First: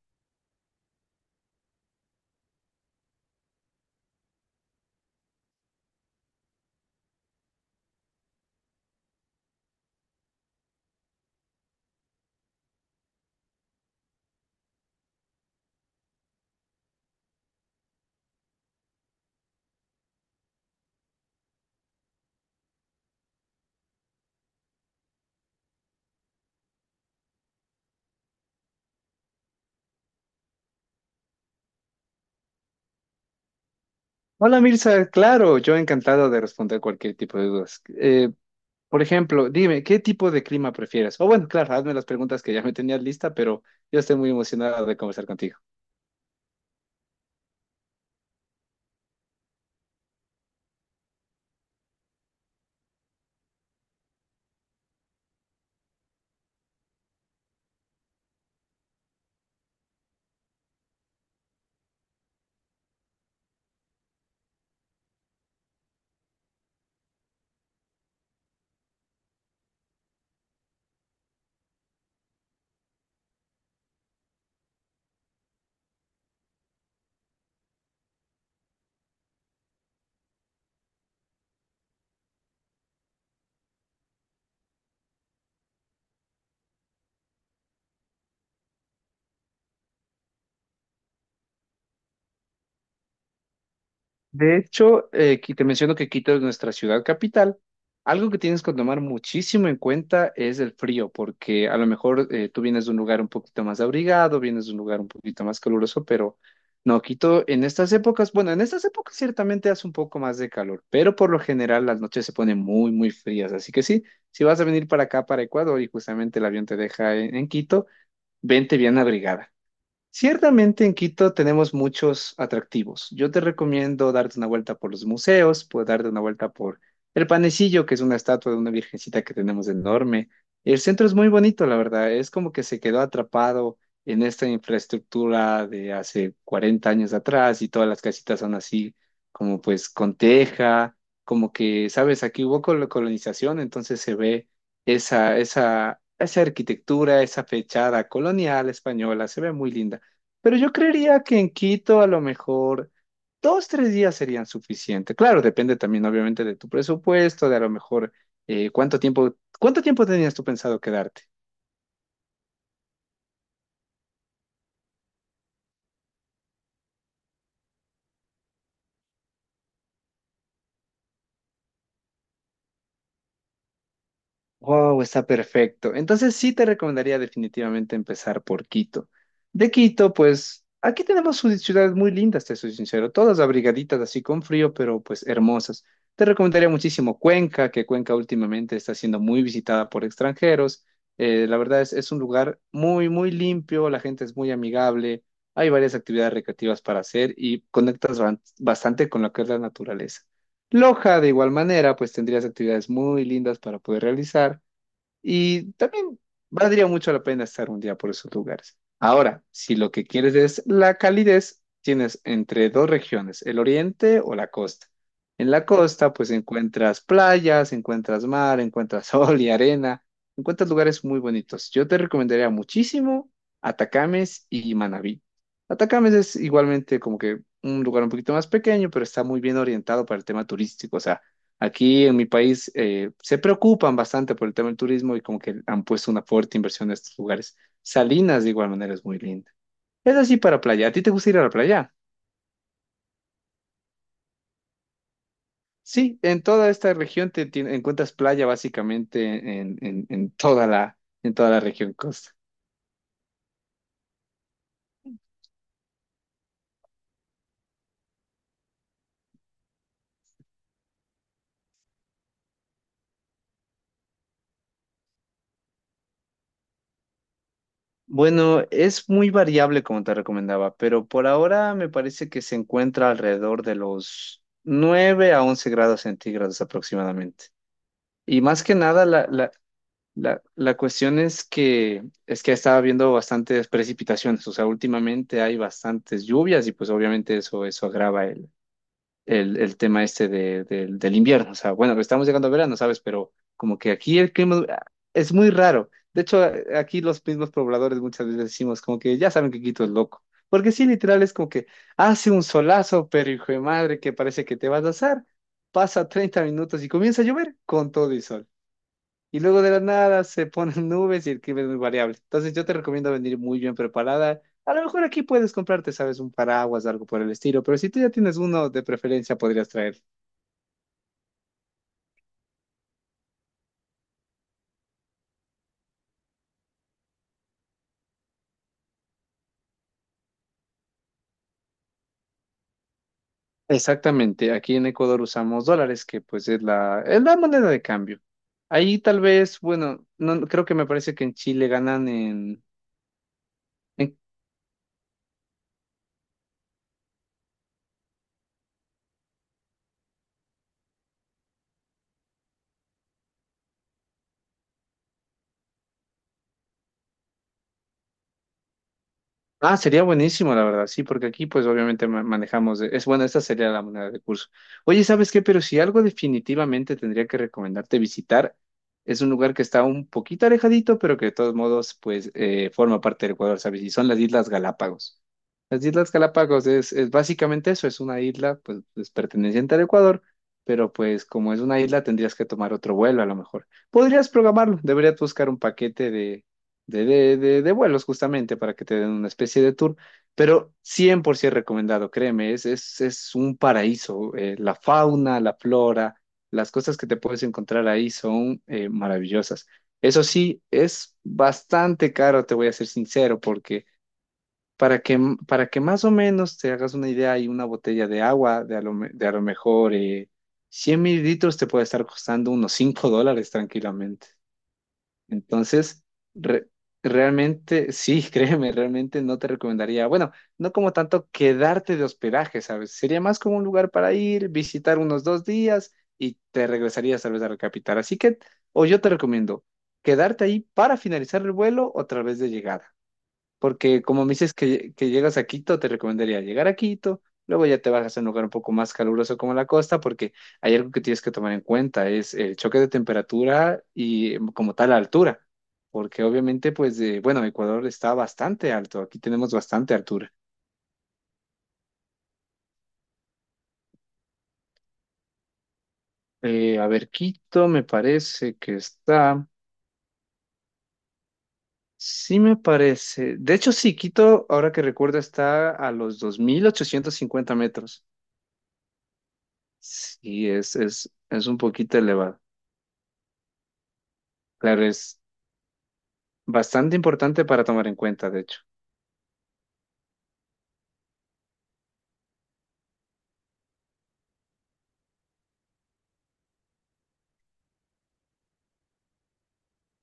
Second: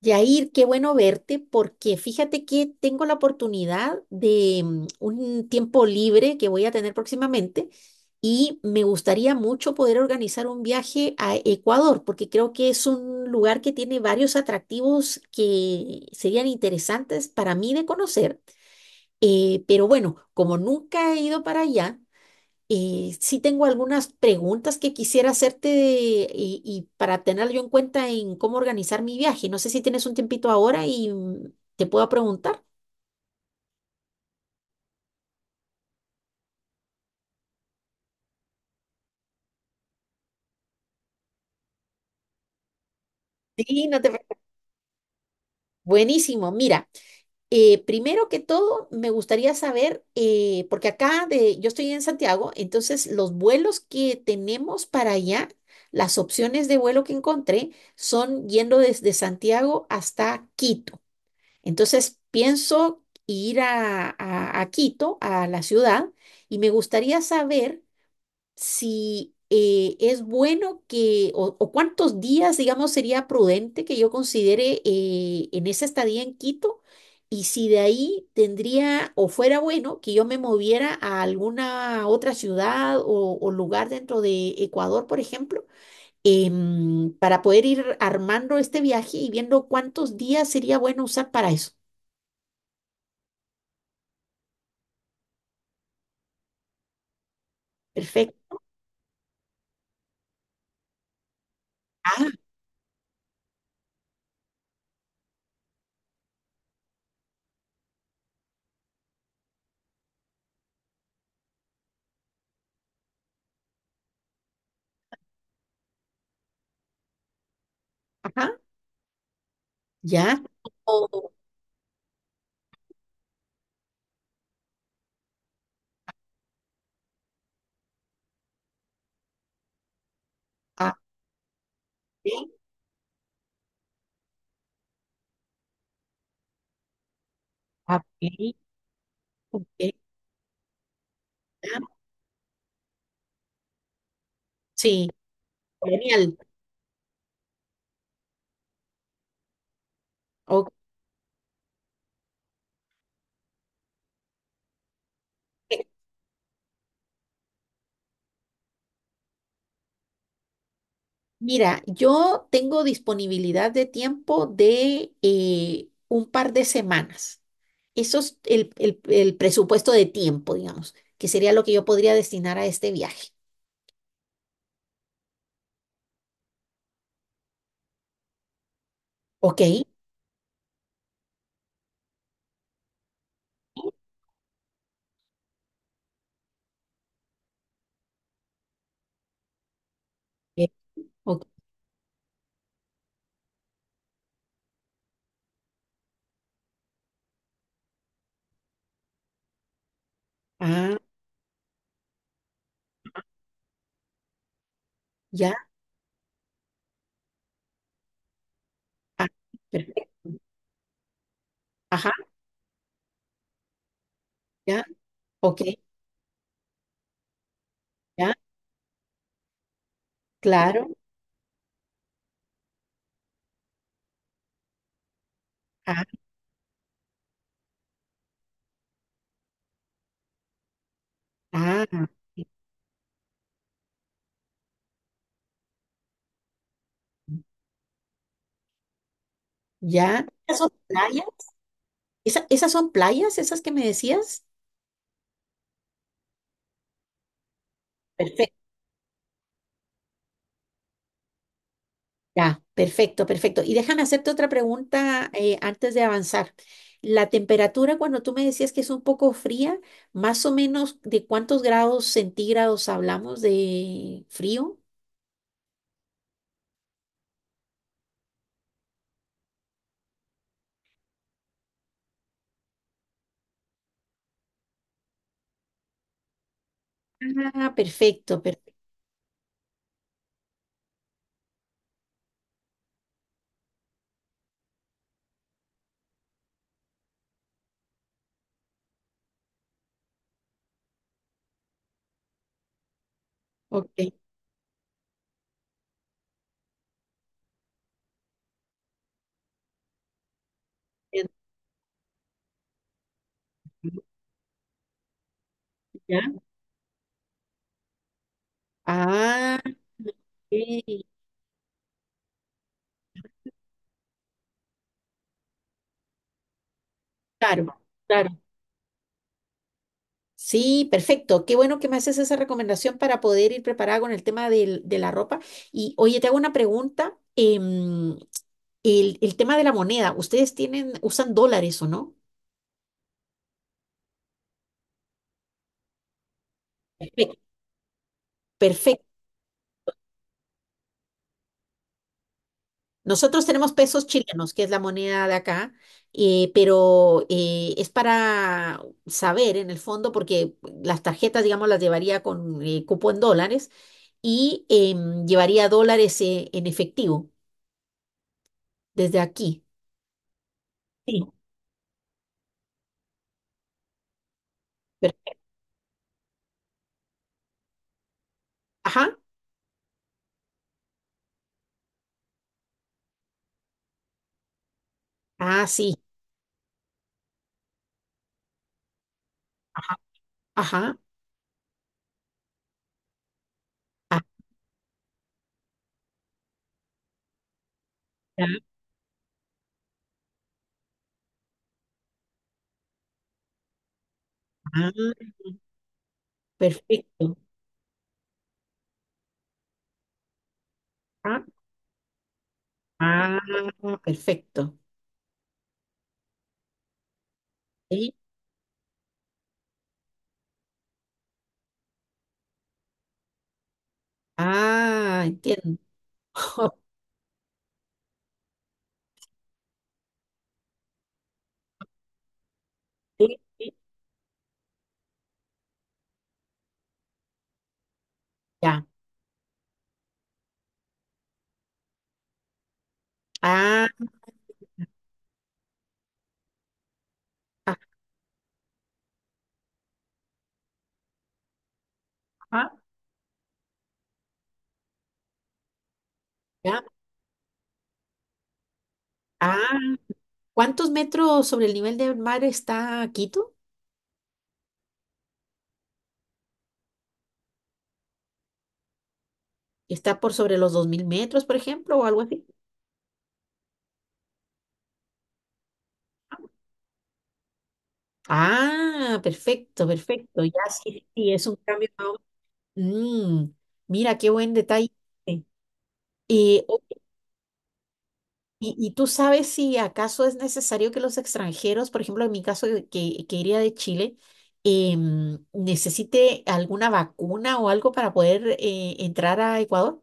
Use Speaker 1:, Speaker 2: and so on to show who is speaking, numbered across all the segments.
Speaker 1: Yair, qué bueno verte porque fíjate que tengo la oportunidad de un tiempo libre que voy a tener próximamente y me gustaría mucho poder organizar un viaje a Ecuador porque creo que es un lugar que tiene varios atractivos que serían interesantes para mí de conocer. Pero bueno, como nunca he ido para allá. Sí tengo algunas preguntas que quisiera hacerte y para tenerlo yo en cuenta en cómo organizar mi viaje. No sé si tienes un tiempito ahora y te puedo preguntar.
Speaker 2: Hola Mirza, claro, yo encantado de responder cualquier tipo de dudas. Por ejemplo, dime, ¿qué tipo de clima prefieres? O bueno, claro, hazme las preguntas que ya me tenías lista, pero
Speaker 1: Sí,
Speaker 2: yo
Speaker 1: no te
Speaker 2: estoy muy
Speaker 1: preocupes.
Speaker 2: emocionado de conversar contigo.
Speaker 1: Buenísimo. Mira, primero que todo, me gustaría saber, porque yo estoy en Santiago, entonces los vuelos que tenemos para allá, las opciones de vuelo que encontré son yendo desde Santiago hasta Quito. Entonces pienso ir a Quito, a la ciudad, y me gustaría saber si es bueno o cuántos días, digamos, sería prudente que yo considere en esa estadía en Quito, y si de ahí tendría o fuera bueno que yo me moviera a alguna otra ciudad o lugar dentro de Ecuador, por ejemplo, para poder ir armando este viaje y viendo cuántos días sería bueno usar para eso.
Speaker 2: De hecho, aquí te menciono que Quito es nuestra ciudad capital. Algo que
Speaker 1: Perfecto.
Speaker 2: tienes que tomar muchísimo en cuenta es el frío, porque a lo mejor
Speaker 1: Ah,
Speaker 2: tú vienes de un lugar un poquito más abrigado, vienes de un lugar un poquito más caluroso, pero no, Quito en estas épocas, bueno, en estas épocas ciertamente hace un poco más de calor, pero por lo general las noches se ponen muy, muy frías. Así que sí, si vas a venir para acá, para Ecuador, y justamente el avión te deja en Quito,
Speaker 1: ajá,
Speaker 2: vente bien abrigada.
Speaker 1: ya.
Speaker 2: Ciertamente en
Speaker 1: Oh,
Speaker 2: Quito tenemos muchos atractivos. Yo te recomiendo darte una vuelta por los museos, puedes darte una vuelta por el Panecillo, que es una estatua de una virgencita que tenemos enorme. El
Speaker 1: ah,
Speaker 2: centro es muy bonito, la verdad. Es
Speaker 1: ok,
Speaker 2: como que se quedó atrapado en esta infraestructura de hace 40 años atrás y todas
Speaker 1: ah,
Speaker 2: las
Speaker 1: ok,
Speaker 2: casitas son así, como pues
Speaker 1: ok,
Speaker 2: con teja, como
Speaker 1: ya.
Speaker 2: que, sabes, aquí hubo colonización, entonces se ve
Speaker 1: Sí,
Speaker 2: esa, esa,
Speaker 1: genial.
Speaker 2: esa arquitectura, esa fechada colonial española, se ve muy linda. Pero
Speaker 1: Ok.
Speaker 2: yo creería que en Quito a lo mejor dos, tres días serían suficientes. Claro, depende también obviamente de tu presupuesto, de a lo mejor cuánto tiempo tenías tú pensado quedarte.
Speaker 1: Mira, yo tengo disponibilidad de tiempo de un par de semanas. Eso es el presupuesto de tiempo, digamos, que sería lo que yo podría destinar a este viaje.
Speaker 2: Wow, está perfecto. Entonces sí te recomendaría definitivamente empezar por Quito.
Speaker 1: Ok.
Speaker 2: De Quito, pues aquí tenemos ciudades muy lindas, te soy sincero, todas abrigaditas así con frío, pero pues hermosas. Te recomendaría muchísimo Cuenca, que Cuenca últimamente está siendo muy visitada por
Speaker 1: Eh,
Speaker 2: extranjeros.
Speaker 1: ok,
Speaker 2: La verdad es un lugar muy, muy limpio, la gente es muy amigable, hay varias actividades recreativas para hacer y conectas bastante con lo que es la naturaleza.
Speaker 1: ah,
Speaker 2: Loja, de igual manera, pues tendrías actividades muy lindas para poder realizar.
Speaker 1: ya.
Speaker 2: Y también valdría mucho la pena estar un día por esos lugares.
Speaker 1: Ah,
Speaker 2: Ahora, si lo que
Speaker 1: perfecto.
Speaker 2: quieres es la calidez,
Speaker 1: Ajá,
Speaker 2: tienes entre dos regiones, el oriente o la
Speaker 1: ya.
Speaker 2: costa. En
Speaker 1: Ok,
Speaker 2: la costa, pues encuentras playas, encuentras
Speaker 1: ya.
Speaker 2: mar, encuentras sol y arena, encuentras
Speaker 1: Claro.
Speaker 2: lugares muy bonitos. Yo te recomendaría muchísimo Atacames y Manabí.
Speaker 1: Ah,
Speaker 2: Atacames es igualmente como que un lugar un poquito más pequeño, pero está muy bien orientado para el tema turístico. O sea, aquí
Speaker 1: ah,
Speaker 2: en mi país se preocupan bastante por el tema del turismo y como que han puesto una fuerte inversión en estos lugares. Salinas de igual manera es muy linda. Es
Speaker 1: ya.
Speaker 2: así
Speaker 1: ¿Esas
Speaker 2: para
Speaker 1: son
Speaker 2: playa. ¿A ti te
Speaker 1: playas?
Speaker 2: gusta ir a la playa?
Speaker 1: ¿Esas son playas, esas que me decías?
Speaker 2: Sí, en toda esta región encuentras playa
Speaker 1: Perfecto,
Speaker 2: básicamente en toda la región costa.
Speaker 1: ya, perfecto, perfecto. Y déjame hacerte otra pregunta antes de avanzar. La temperatura, cuando tú me decías que es un poco fría, ¿más o menos de cuántos grados centígrados hablamos de frío?
Speaker 2: Bueno, es muy variable como te recomendaba, pero por ahora me parece que se encuentra alrededor de los 9 a 11 grados centígrados aproximadamente.
Speaker 1: Ah, perfecto,
Speaker 2: Y más
Speaker 1: perfecto.
Speaker 2: que nada, la cuestión es que estaba viendo bastantes precipitaciones, o sea, últimamente hay bastantes lluvias y pues obviamente eso agrava el tema este de, del invierno. O sea, bueno, estamos llegando a verano, ¿sabes? Pero como
Speaker 1: Ok.
Speaker 2: que aquí el clima es muy raro. De hecho, aquí los mismos pobladores muchas veces decimos como que ya saben que Quito es loco. Porque sí, literal
Speaker 1: Entiendo.
Speaker 2: es como que hace un solazo, pero hijo de madre, que parece que te vas a asar. Pasa
Speaker 1: ¿Ya?
Speaker 2: 30 minutos y comienza a llover con todo y sol. Y
Speaker 1: Ah,
Speaker 2: luego de la nada se ponen
Speaker 1: ok,
Speaker 2: nubes y el clima es muy variable. Entonces yo te recomiendo venir muy bien preparada. A lo mejor aquí puedes comprarte, sabes, un paraguas, algo por el estilo, pero
Speaker 1: claro,
Speaker 2: si tú ya tienes
Speaker 1: claro.
Speaker 2: uno, de preferencia podrías traer.
Speaker 1: Sí, perfecto. Qué bueno que me haces esa recomendación para poder ir preparada con el tema de la ropa. Y oye, te hago una pregunta. El tema de la moneda, ¿ustedes tienen, usan dólares o no?
Speaker 2: Exactamente, aquí en Ecuador usamos dólares, que pues es la
Speaker 1: Perfecto.
Speaker 2: moneda de cambio. Ahí
Speaker 1: Perfecto.
Speaker 2: tal vez, bueno, no, creo que me parece que en Chile ganan en,
Speaker 1: Nosotros tenemos pesos
Speaker 2: en
Speaker 1: chilenos, que es la moneda de acá, pero es para saber en el fondo, porque las tarjetas, digamos, las llevaría con cupo en dólares y llevaría dólares en efectivo desde aquí.
Speaker 2: Ah, Sería buenísimo, la verdad, sí,
Speaker 1: Sí.
Speaker 2: porque aquí pues obviamente manejamos, es bueno, esta sería la moneda de curso. Oye, ¿sabes
Speaker 1: Per-
Speaker 2: qué? Pero si algo definitivamente tendría que recomendarte visitar,
Speaker 1: ajá.
Speaker 2: es un lugar que está un poquito alejadito, pero que de todos modos pues forma parte del Ecuador, ¿sabes? Y son las Islas Galápagos.
Speaker 1: Ah,
Speaker 2: Las
Speaker 1: sí.
Speaker 2: Islas Galápagos es básicamente eso, es una isla pues, perteneciente al
Speaker 1: Ajá,
Speaker 2: Ecuador, pero
Speaker 1: ajá.
Speaker 2: pues como es una isla tendrías que tomar otro vuelo a lo mejor.
Speaker 1: Ah,
Speaker 2: Podrías programarlo, deberías buscar un paquete de vuelos
Speaker 1: ya,
Speaker 2: justamente para que te den una especie de tour, pero 100% recomendado, créeme, es un paraíso. La
Speaker 1: ah,
Speaker 2: fauna, la flora, las cosas que te
Speaker 1: perfecto.
Speaker 2: puedes encontrar ahí son maravillosas. Eso sí, es
Speaker 1: Ah,
Speaker 2: bastante caro, te voy a ser
Speaker 1: ah,
Speaker 2: sincero, porque
Speaker 1: perfecto.
Speaker 2: para que, para que más o menos te hagas una idea, hay una botella
Speaker 1: Sí.
Speaker 2: de agua de a lo mejor 100 mililitros te puede estar costando unos $5 tranquilamente.
Speaker 1: Ah, entiendo.
Speaker 2: Entonces, re- realmente, sí, créeme, realmente no te recomendaría, bueno, no como tanto quedarte de hospedaje, ¿sabes? Sería
Speaker 1: Sí,
Speaker 2: más como un
Speaker 1: sí,
Speaker 2: lugar para ir, visitar unos dos días y te regresarías tal vez a la capital. Así que,
Speaker 1: ya.
Speaker 2: o yo te recomiendo quedarte ahí para finalizar el vuelo o tal vez de llegada.
Speaker 1: Ah,
Speaker 2: Porque como me dices que llegas a Quito, te recomendaría llegar a Quito, luego ya te bajas a un lugar un poco más caluroso como la costa, porque hay algo que tienes que tomar en cuenta, es el
Speaker 1: ajá,
Speaker 2: choque de temperatura y como tal la altura, porque obviamente
Speaker 1: ya.
Speaker 2: pues, bueno, Ecuador está bastante alto, aquí tenemos
Speaker 1: Ah,
Speaker 2: bastante altura.
Speaker 1: ¿cuántos metros sobre el nivel del mar está Quito?
Speaker 2: A ver, Quito me parece que está,
Speaker 1: ¿Está por sobre los 2000 metros, por ejemplo, o algo
Speaker 2: sí
Speaker 1: así?
Speaker 2: me parece, de hecho sí, Quito, ahora que recuerdo, está a los 2850 metros.
Speaker 1: Ah, perfecto, perfecto.
Speaker 2: Sí,
Speaker 1: Ya
Speaker 2: es,
Speaker 1: sí, sí,
Speaker 2: es,
Speaker 1: sí, es
Speaker 2: es
Speaker 1: un
Speaker 2: un
Speaker 1: cambio.
Speaker 2: poquito
Speaker 1: Más o-
Speaker 2: elevado.
Speaker 1: Mm, mira, qué buen
Speaker 2: Claro,
Speaker 1: detalle.
Speaker 2: es
Speaker 1: Eh,
Speaker 2: bastante importante para tomar en cuenta, de hecho.
Speaker 1: ¿Y, y tú sabes si acaso es necesario que los extranjeros, por ejemplo, en mi caso que iría de Chile, necesite alguna vacuna o algo para poder entrar a Ecuador?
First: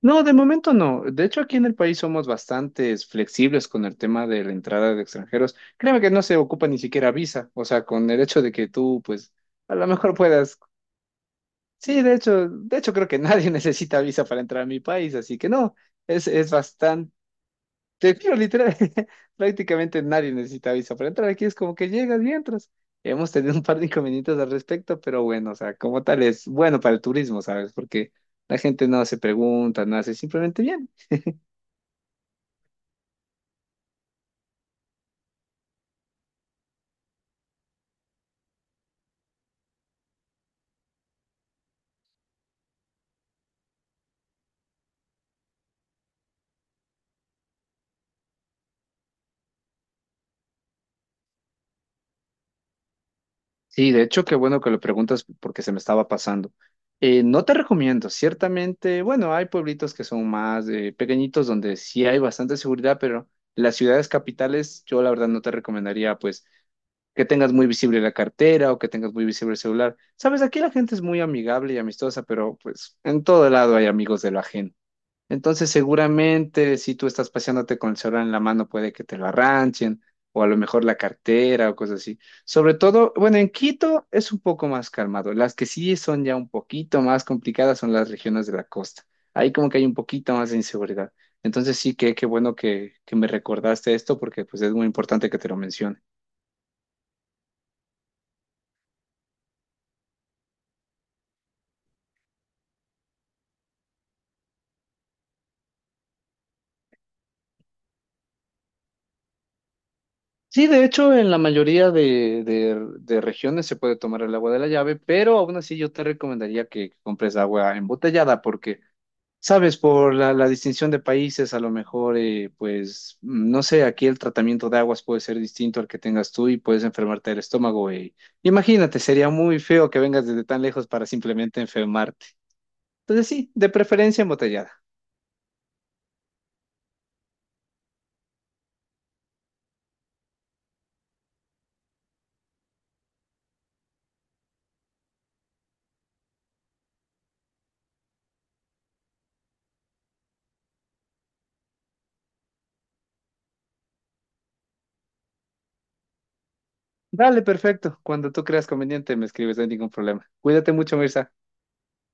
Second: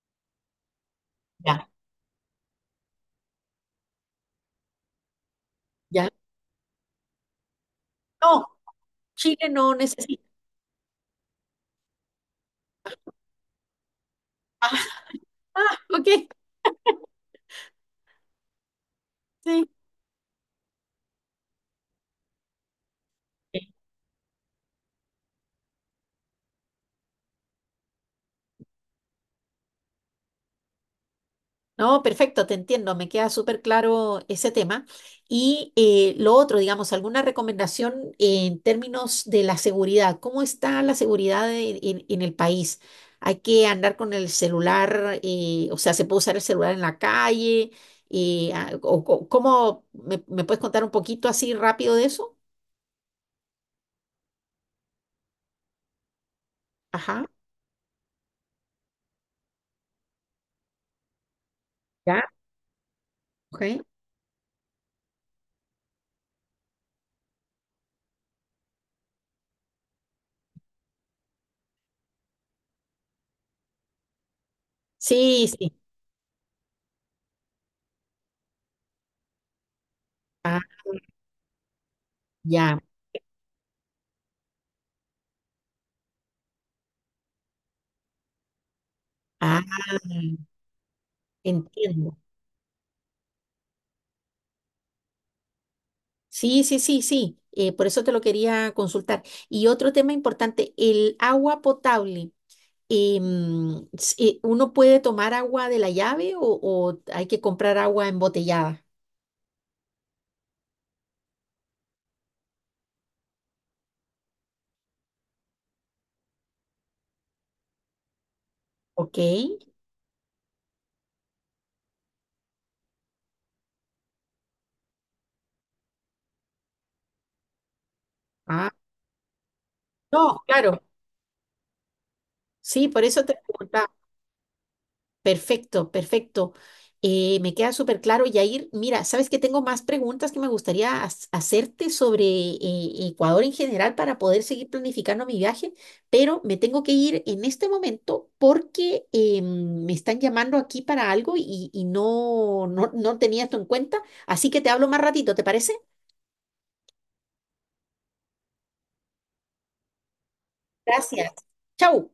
Speaker 2: No, de momento no. De hecho, aquí en
Speaker 1: Ya,
Speaker 2: el país somos bastante flexibles con el tema de la entrada de extranjeros. Créeme
Speaker 1: ya.
Speaker 2: que no se ocupa ni siquiera visa. O sea, con el hecho
Speaker 1: No,
Speaker 2: de que tú, pues,
Speaker 1: Chile no
Speaker 2: a lo mejor
Speaker 1: necesita.
Speaker 2: puedas. Sí, de hecho creo que nadie necesita visa para entrar a mi país, así que no,
Speaker 1: Ah,
Speaker 2: es,
Speaker 1: ok,
Speaker 2: es bastante. Te juro, literal,
Speaker 1: sí.
Speaker 2: prácticamente nadie necesita visa para entrar. Aquí es como que llegas y entras. Hemos tenido un par de inconvenientes al respecto, pero bueno, o sea, como tal es bueno para el turismo, ¿sabes? Porque la gente no se pregunta, no hace simplemente bien.
Speaker 1: No, perfecto, te entiendo, me queda súper claro ese tema. Y lo otro, digamos, alguna recomendación en términos de la seguridad. ¿Cómo está la seguridad en, en el país? ¿Hay que andar con el celular, o sea, se puede usar el celular en la calle? ¿Cómo me puedes contar un poquito así rápido de eso?
Speaker 2: Sí, de hecho, qué bueno que lo preguntas porque se me estaba pasando.
Speaker 1: Ajá,
Speaker 2: No te recomiendo, ciertamente, bueno, hay pueblitos que son más pequeñitos donde sí hay
Speaker 1: ya,
Speaker 2: bastante seguridad, pero
Speaker 1: ok.
Speaker 2: las ciudades capitales yo la verdad no te recomendaría, pues que tengas muy visible la cartera o que tengas muy visible el celular. Sabes, aquí la gente es muy amigable y amistosa, pero pues en todo lado hay amigos de lo ajeno.
Speaker 1: Sí,
Speaker 2: Entonces,
Speaker 1: sí,
Speaker 2: seguramente si tú estás paseándote con el celular en la mano, puede que te lo arranchen o a lo
Speaker 1: ah,
Speaker 2: mejor la cartera o cosas así. Sobre
Speaker 1: ya,
Speaker 2: todo, bueno, en Quito es un poco más calmado. Las que sí son ya un poquito más complicadas son las regiones de la costa. Ahí
Speaker 1: ah,
Speaker 2: como que hay un poquito más de inseguridad. Entonces sí que
Speaker 1: entiendo.
Speaker 2: qué bueno que me recordaste esto porque pues es muy importante que te lo mencione.
Speaker 1: Sí, sí, sí, sí. Por eso te lo quería consultar. Y otro tema importante, el agua potable. ¿Uno puede tomar agua de la llave o hay que comprar agua embotellada?
Speaker 2: Sí, de hecho, en la mayoría de regiones se puede tomar el agua de la llave, pero aún así yo te recomendaría que compres agua embotellada porque,
Speaker 1: Ok.
Speaker 2: sabes, por la distinción de países, a lo mejor, pues, no sé, aquí el tratamiento de aguas puede ser distinto al que tengas tú y puedes enfermarte del estómago.
Speaker 1: Ah,
Speaker 2: Imagínate, sería muy feo que vengas
Speaker 1: no,
Speaker 2: desde tan
Speaker 1: claro.
Speaker 2: lejos para simplemente enfermarte.
Speaker 1: Sí, por eso
Speaker 2: Entonces,
Speaker 1: te
Speaker 2: sí, de
Speaker 1: preguntaba.
Speaker 2: preferencia embotellada.
Speaker 1: Perfecto, perfecto. Me queda súper claro, Yair. Mira, sabes que tengo más preguntas que me gustaría hacerte sobre Ecuador en general para poder seguir planificando mi viaje, pero me tengo que ir en este momento porque me están llamando aquí para algo y no tenía esto en cuenta. Así que te hablo más ratito, ¿te parece?
Speaker 2: Dale, perfecto. Cuando tú creas conveniente, me escribes, no hay ningún problema. Cuídate mucho,
Speaker 1: Gracias.
Speaker 2: Mirza.
Speaker 1: Chau.